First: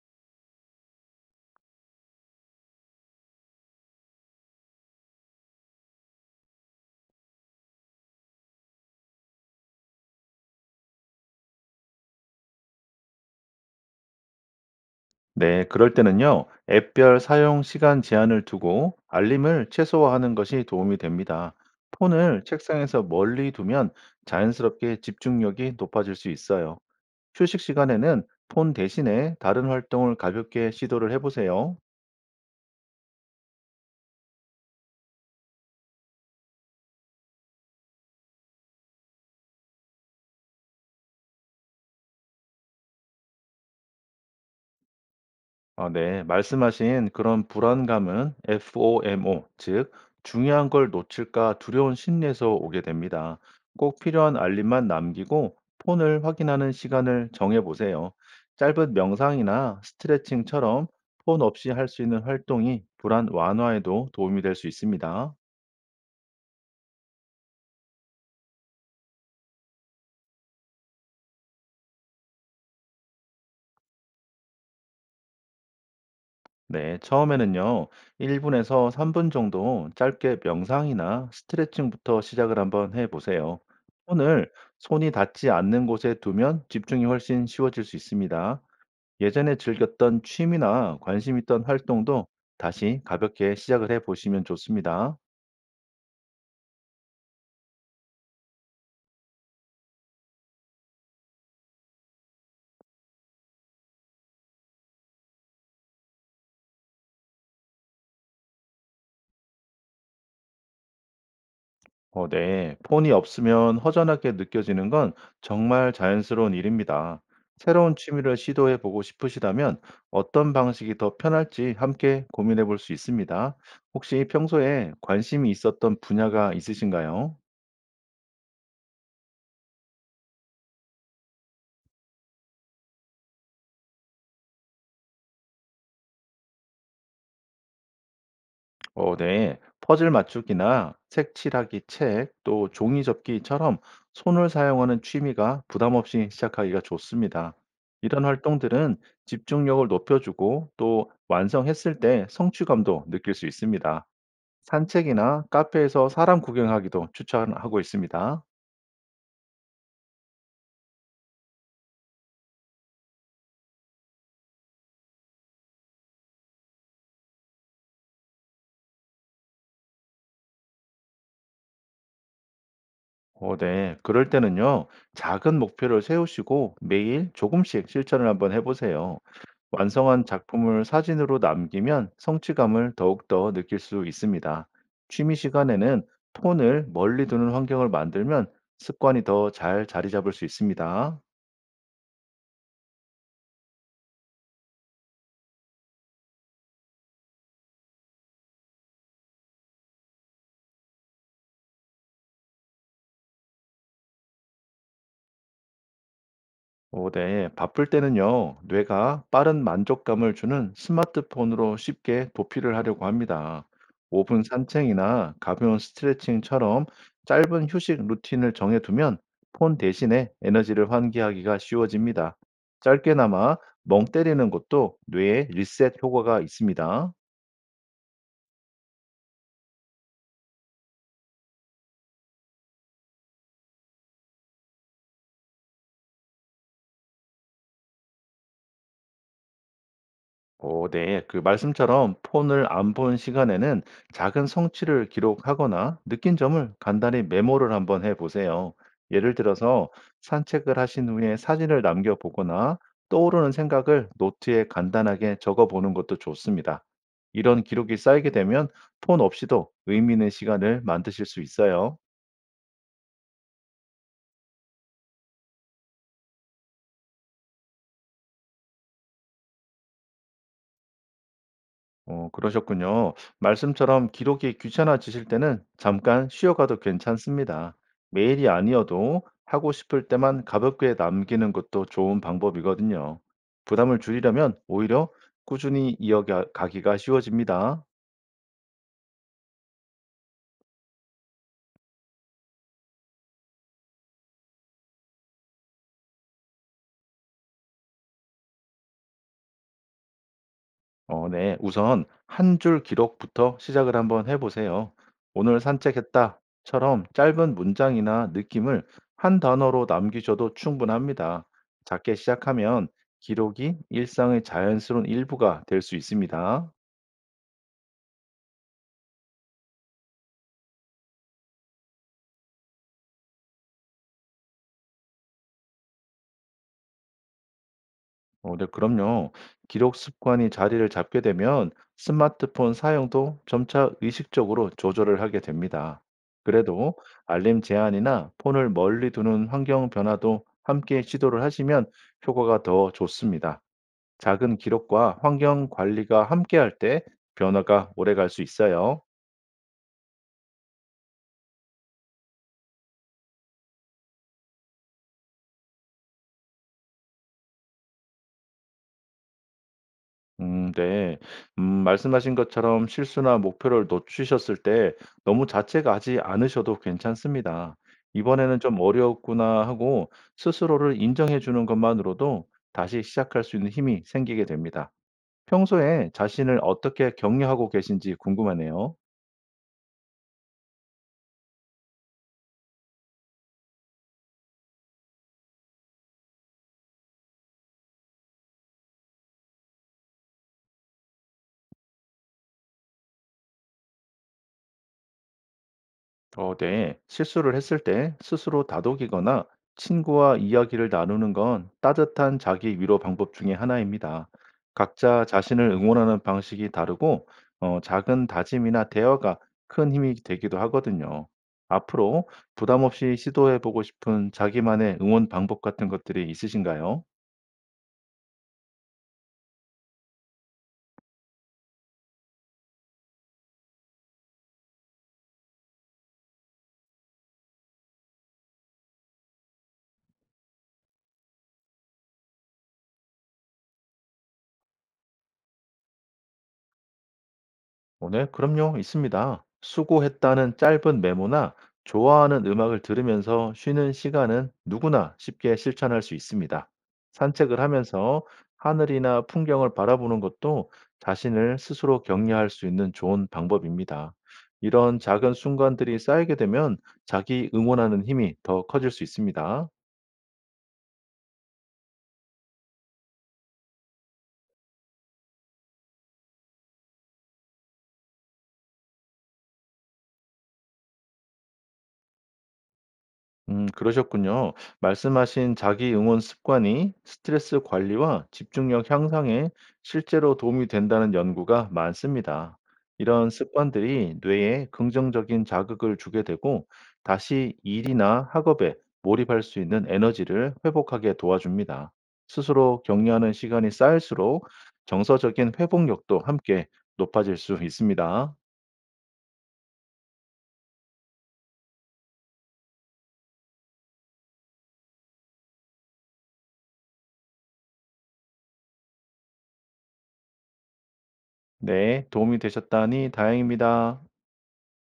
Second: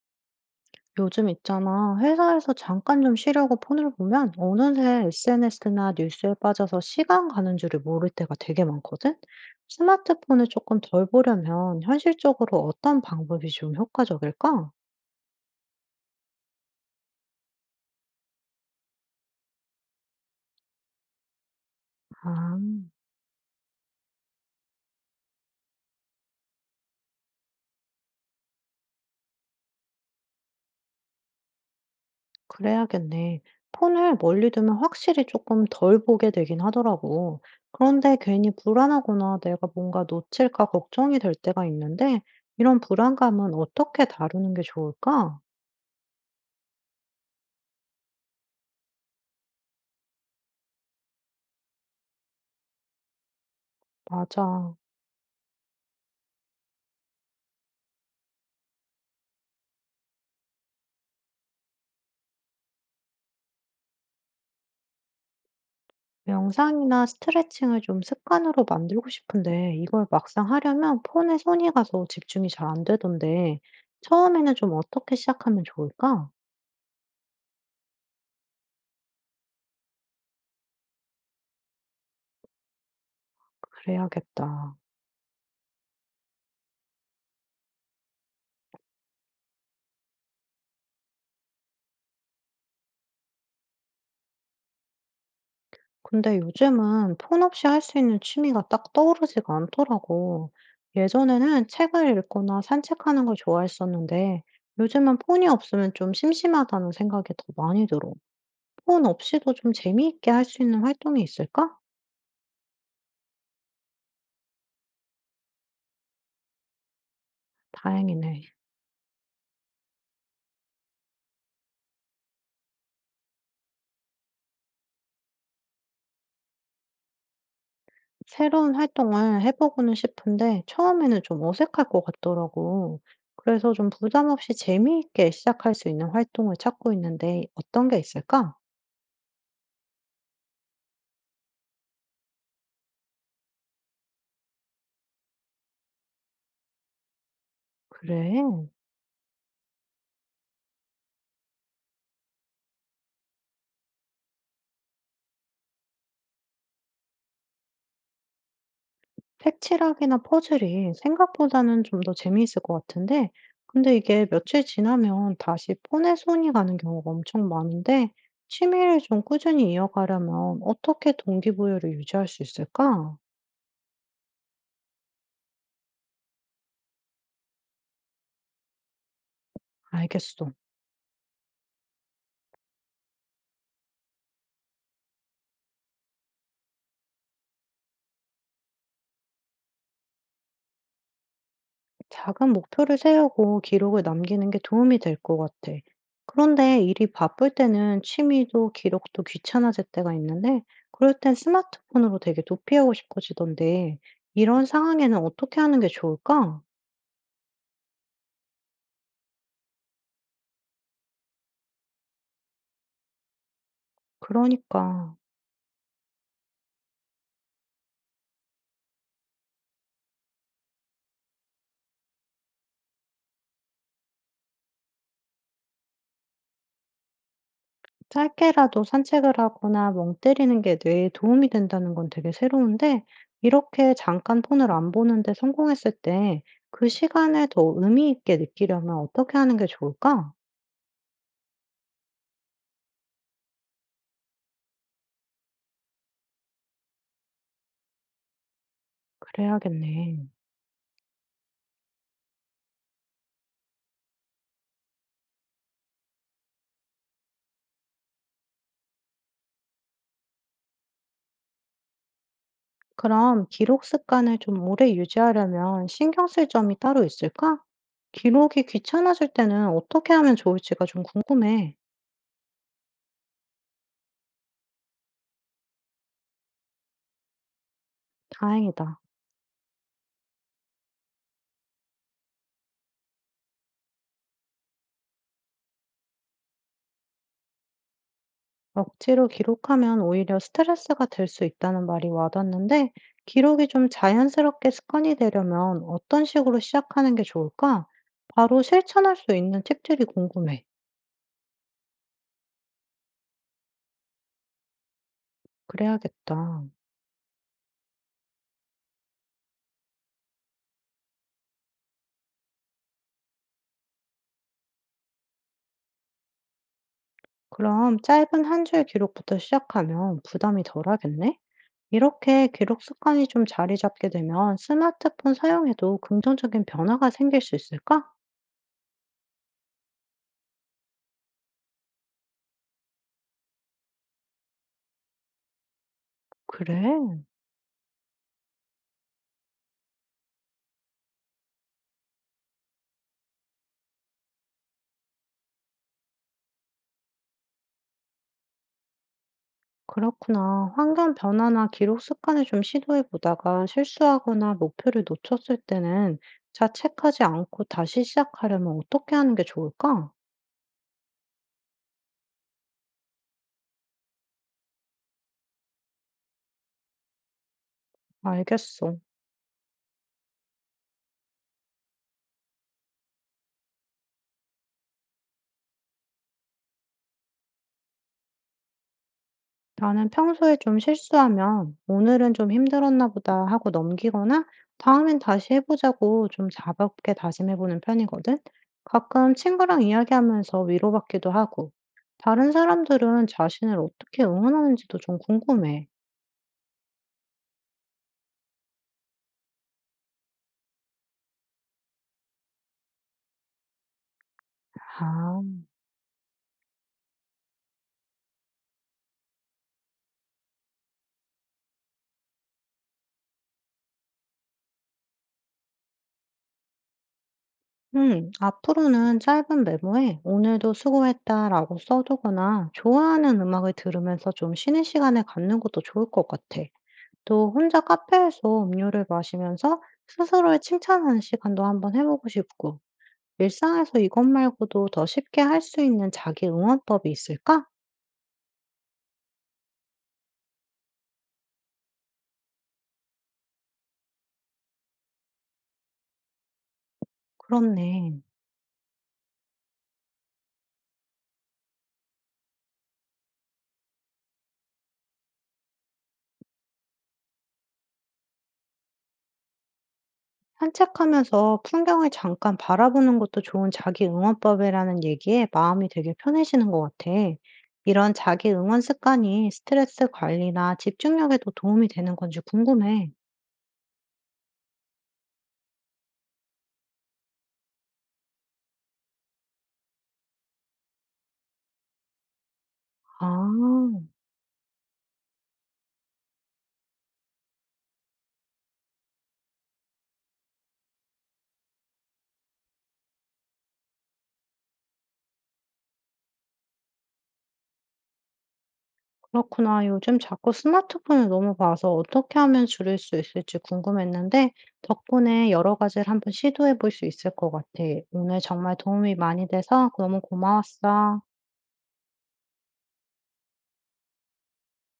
요즘 있잖아. 회사에서 잠깐 좀 쉬려고 폰을 보면 어느새 SNS나 뉴스에 빠져서 시간 가는 줄을 모를 때가 되게 많거든? 스마트폰을 조금 덜 보려면 현실적으로 어떤 방법이 좀 효과적일까? 네, 그럴 때는요, 앱별 사용 시간 제한을 두고 알림을 최소화하는 것이 도움이 됩니다. 폰을 아, 책상에서 멀리 두면 자연스럽게 집중력이 높아질 수 있어요. 휴식 시간에는 폰 대신에 다른 활동을 가볍게 시도를 해보세요. 그래야겠네. 폰을 멀리 두면 확실히 조금 덜 보게 되긴 하더라고. 그런데 괜히 불안하거나 내가 뭔가 놓칠까 걱정이 될 때가 있는데, 이런 불안감은 어떻게 다루는 게 좋을까? 아, 네. 말씀하신 그런 불안감은 FOMO, 즉, 중요한 걸 놓칠까 두려운 심리에서 오게 됩니다. 꼭 필요한 맞아. 알림만 남기고 폰을 확인하는 시간을 정해보세요. 짧은 명상이나 스트레칭처럼 폰 없이 할 수 있는 활동이 불안 완화에도 도움이 될 수 있습니다. 명상이나 스트레칭을 좀 습관으로 만들고 싶은데 이걸 막상 하려면 폰에 손이 가서 집중이 잘 안 되던데 처음에는 좀 어떻게 시작하면 좋을까? 네, 처음에는요, 1분에서 3분 정도 짧게 명상이나 스트레칭부터 시작을 한번 해보세요. 손을 그래야겠다. 손이 닿지 않는 곳에 두면 집중이 훨씬 쉬워질 수 있습니다. 예전에 즐겼던 취미나 관심 있던 활동도 다시 가볍게 시작을 해보시면 좋습니다. 근데 요즘은 폰 없이 할 수 있는 취미가 딱 떠오르지가 않더라고. 예전에는 책을 읽거나 산책하는 걸 좋아했었는데 요즘은 폰이 없으면 좀 심심하다는 생각이 더 많이 들어. 폰 없이도 좀 재미있게 할 수 있는 활동이 있을까? 네. 폰이 없으면 허전하게 느껴지는 건 정말 자연스러운 일입니다. 새로운 취미를 다행이네. 시도해 보고 싶으시다면 어떤 방식이 더 편할지 함께 고민해 볼 수 있습니다. 혹시 평소에 관심이 있었던 분야가 있으신가요? 새로운 활동을 해보고는 싶은데 처음에는 좀 어색할 것 같더라고. 그래서 좀 부담 없이 재미있게 시작할 수 있는 활동을 찾고 있는데 어떤 게 있을까? 네. 퍼즐 맞추기나 색 칠하기 책, 또 종이 접기처럼 손을 사용하는 취미가 부담 없이 시작하기가 좋습니다. 이런 그래. 활동들은 집중력을 높여주고 또 완성했을 때 성취감도 느낄 수 있습니다. 산책이나 카페에서 사람 구경하기도 추천하고 있습니다. 색칠하기나 퍼즐이 생각보다는 좀 더 재미있을 것 같은데, 근데 이게 며칠 지나면 다시 폰에 손이 가는 경우가 엄청 많은데, 취미를 좀 꾸준히 이어가려면 어떻게 동기부여를 유지할 수 있을까? 네. 그럴 때는요, 작은 목표를 세우시고 매일 조금씩 실천을 한번 해보세요. 완성한 알겠어. 작품을 사진으로 남기면 성취감을 더욱더 느낄 수 있습니다. 취미 시간에는 폰을 멀리 두는 환경을 만들면 습관이 더 잘 자리 잡을 수 있습니다. 작은 목표를 세우고 기록을 남기는 게 도움이 될 것 같아. 그런데 일이 바쁠 때는 취미도 기록도 귀찮아질 때가 있는데, 그럴 땐 스마트폰으로 되게 도피하고 싶어지던데, 이런 상황에는 어떻게 하는 게 좋을까? 오, 네. 바쁠 때는요, 뇌가 빠른 만족감을 주는 스마트폰으로 쉽게 도피를 하려고 합니다. 5분 그러니까, 산책이나 가벼운 스트레칭처럼 짧은 휴식 루틴을 정해두면 폰 대신에 에너지를 환기하기가 쉬워집니다. 짧게나마 멍 때리는 것도 뇌에 리셋 효과가 있습니다. 짧게라도 산책을 하거나 멍 때리는 게 뇌에 도움이 된다는 건 되게 새로운데, 이렇게 잠깐 폰을 안 보는데 성공했을 때, 그 시간을 더 의미 있게 느끼려면 어떻게 하는 게 좋을까? 오, 네. 그 말씀처럼 폰을 안 본 시간에는 작은 성취를 기록하거나 느낀 점을 간단히 메모를 한번 해보세요. 예를 들어서 그래야겠네. 산책을 하신 후에 사진을 남겨보거나 떠오르는 생각을 노트에 간단하게 적어보는 것도 좋습니다. 이런 기록이 쌓이게 되면 폰 없이도 의미 있는 시간을 만드실 수 있어요. 그럼 기록 습관을 좀 오래 유지하려면 신경 쓸 점이 따로 있을까? 기록이 귀찮아질 때는 어떻게 하면 좋을지가 좀 궁금해. 그러셨군요. 말씀처럼 기록이 귀찮아지실 때는 잠깐 쉬어가도 괜찮습니다. 매일이 다행이다. 아니어도 하고 싶을 때만 가볍게 남기는 것도 좋은 방법이거든요. 부담을 줄이려면 오히려 꾸준히 이어가기가 쉬워집니다. 억지로 기록하면 오히려 스트레스가 될 수 있다는 말이 와닿는데, 기록이 좀 자연스럽게 습관이 되려면 어떤 식으로 시작하는 게 좋을까? 바로 실천할 수 있는 팁들이 궁금해. 네. 우선 한 줄 기록부터 시작을 한번 해보세요. 오늘 그래야겠다. 산책했다처럼 짧은 문장이나 느낌을 한 단어로 남기셔도 충분합니다. 작게 시작하면 기록이 일상의 자연스러운 일부가 될 수 있습니다. 그럼 짧은 한 줄 기록부터 시작하면 부담이 덜하겠네? 이렇게 기록 습관이 좀 자리 잡게 되면 스마트폰 사용에도 긍정적인 변화가 생길 수 있을까? 네, 그럼요. 기록 습관이 자리를 잡게 되면 스마트폰 사용도 점차 의식적으로 조절을 하게 됩니다. 그래도 그래, 알림 제한이나 폰을 멀리 두는 환경 변화도 함께 시도를 하시면 효과가 더 좋습니다. 작은 기록과 환경 관리가 함께할 때 변화가 오래 갈 수 있어요. 그렇구나. 환경 변화나 기록 습관을 좀 시도해 보다가 실수하거나 목표를 놓쳤을 때는 자책하지 않고 다시 시작하려면 어떻게 하는 게 좋을까? 네. 말씀하신 것처럼 실수나 목표를 놓치셨을 때 너무 자책하지 않으셔도 괜찮습니다. '이번에는 좀 알겠어. 어려웠구나.' 하고 스스로를 인정해 주는 것만으로도 다시 시작할 수 있는 힘이 생기게 됩니다. 평소에 자신을 어떻게 격려하고 계신지 궁금하네요. 나는 평소에 좀 실수하면 '오늘은 좀 힘들었나 보다.' 하고 넘기거나 '다음엔 다시 해 보자고.' 좀자볍게 다짐해 보는 편이거든. 가끔 친구랑 이야기하면서 위로받기도 하고. 다른 사람들은 자신을 어떻게 응원하는지도 좀 궁금해. 네. 실수를 했을 때 스스로 다독이거나 친구와 이야기를 나누는 건 따뜻한 자기 위로 방법 중에 하나입니다. 각자 아. 자신을 응원하는 방식이 다르고, 작은 다짐이나 대화가 큰 힘이 되기도 하거든요. 앞으로 부담 없이 시도해 보고 싶은 자기만의 응원 방법 같은 것들이 있으신가요? 음. 앞으로는 짧은 메모에 "오늘도 수고했다."라고 써 두거나 좋아하는 음악을 들으면서 좀 쉬는 시간을 갖는 것도 좋을 것 같아. 또 혼자 카페에서 음료를 마시면서 스스로를 칭찬하는 시간도 한번 해보고 싶고, 일상에서 이것 말고도 더 쉽게 할 수 있는 자기 응원법이 있을까? 네. 그럼요. 있습니다. 수고했다는 짧은 메모나 좋아하는 음악을 들으면서 쉬는 시간은 누구나 쉽게 실천할 수 있습니다. 산책을 그렇네. 하면서 하늘이나 풍경을 바라보는 것도 자신을 스스로 격려할 수 있는 좋은 방법입니다. 이런 작은 순간들이 쌓이게 되면 자기 응원하는 힘이 더 커질 수 있습니다. 산책하면서 풍경을 잠깐 바라보는 것도 좋은 자기 응원법이라는 얘기에 마음이 되게 편해지는 것 같아. 이런 자기 응원 습관이 스트레스 관리나 집중력에도 도움이 되는 건지 궁금해. 그러셨군요. 말씀하신 자기 응원 습관이 스트레스 관리와 집중력 향상에 실제로 도움이 된다는 연구가 많습니다. 이런 아. 습관들이 뇌에 긍정적인 자극을 주게 되고 다시 일이나 학업에 몰입할 수 있는 에너지를 회복하게 도와줍니다. 스스로 격려하는 시간이 쌓일수록 정서적인 회복력도 함께 높아질 수 있습니다. 그렇구나. 요즘 자꾸 스마트폰을 너무 봐서 어떻게 하면 줄일 수 있을지 궁금했는데, 덕분에 여러 가지를 한번 시도해 볼 수 있을 것 같아. 오늘 정말 도움이 많이 돼서 너무 고마웠어. 네, 도움이 되셨다니 다행입니다.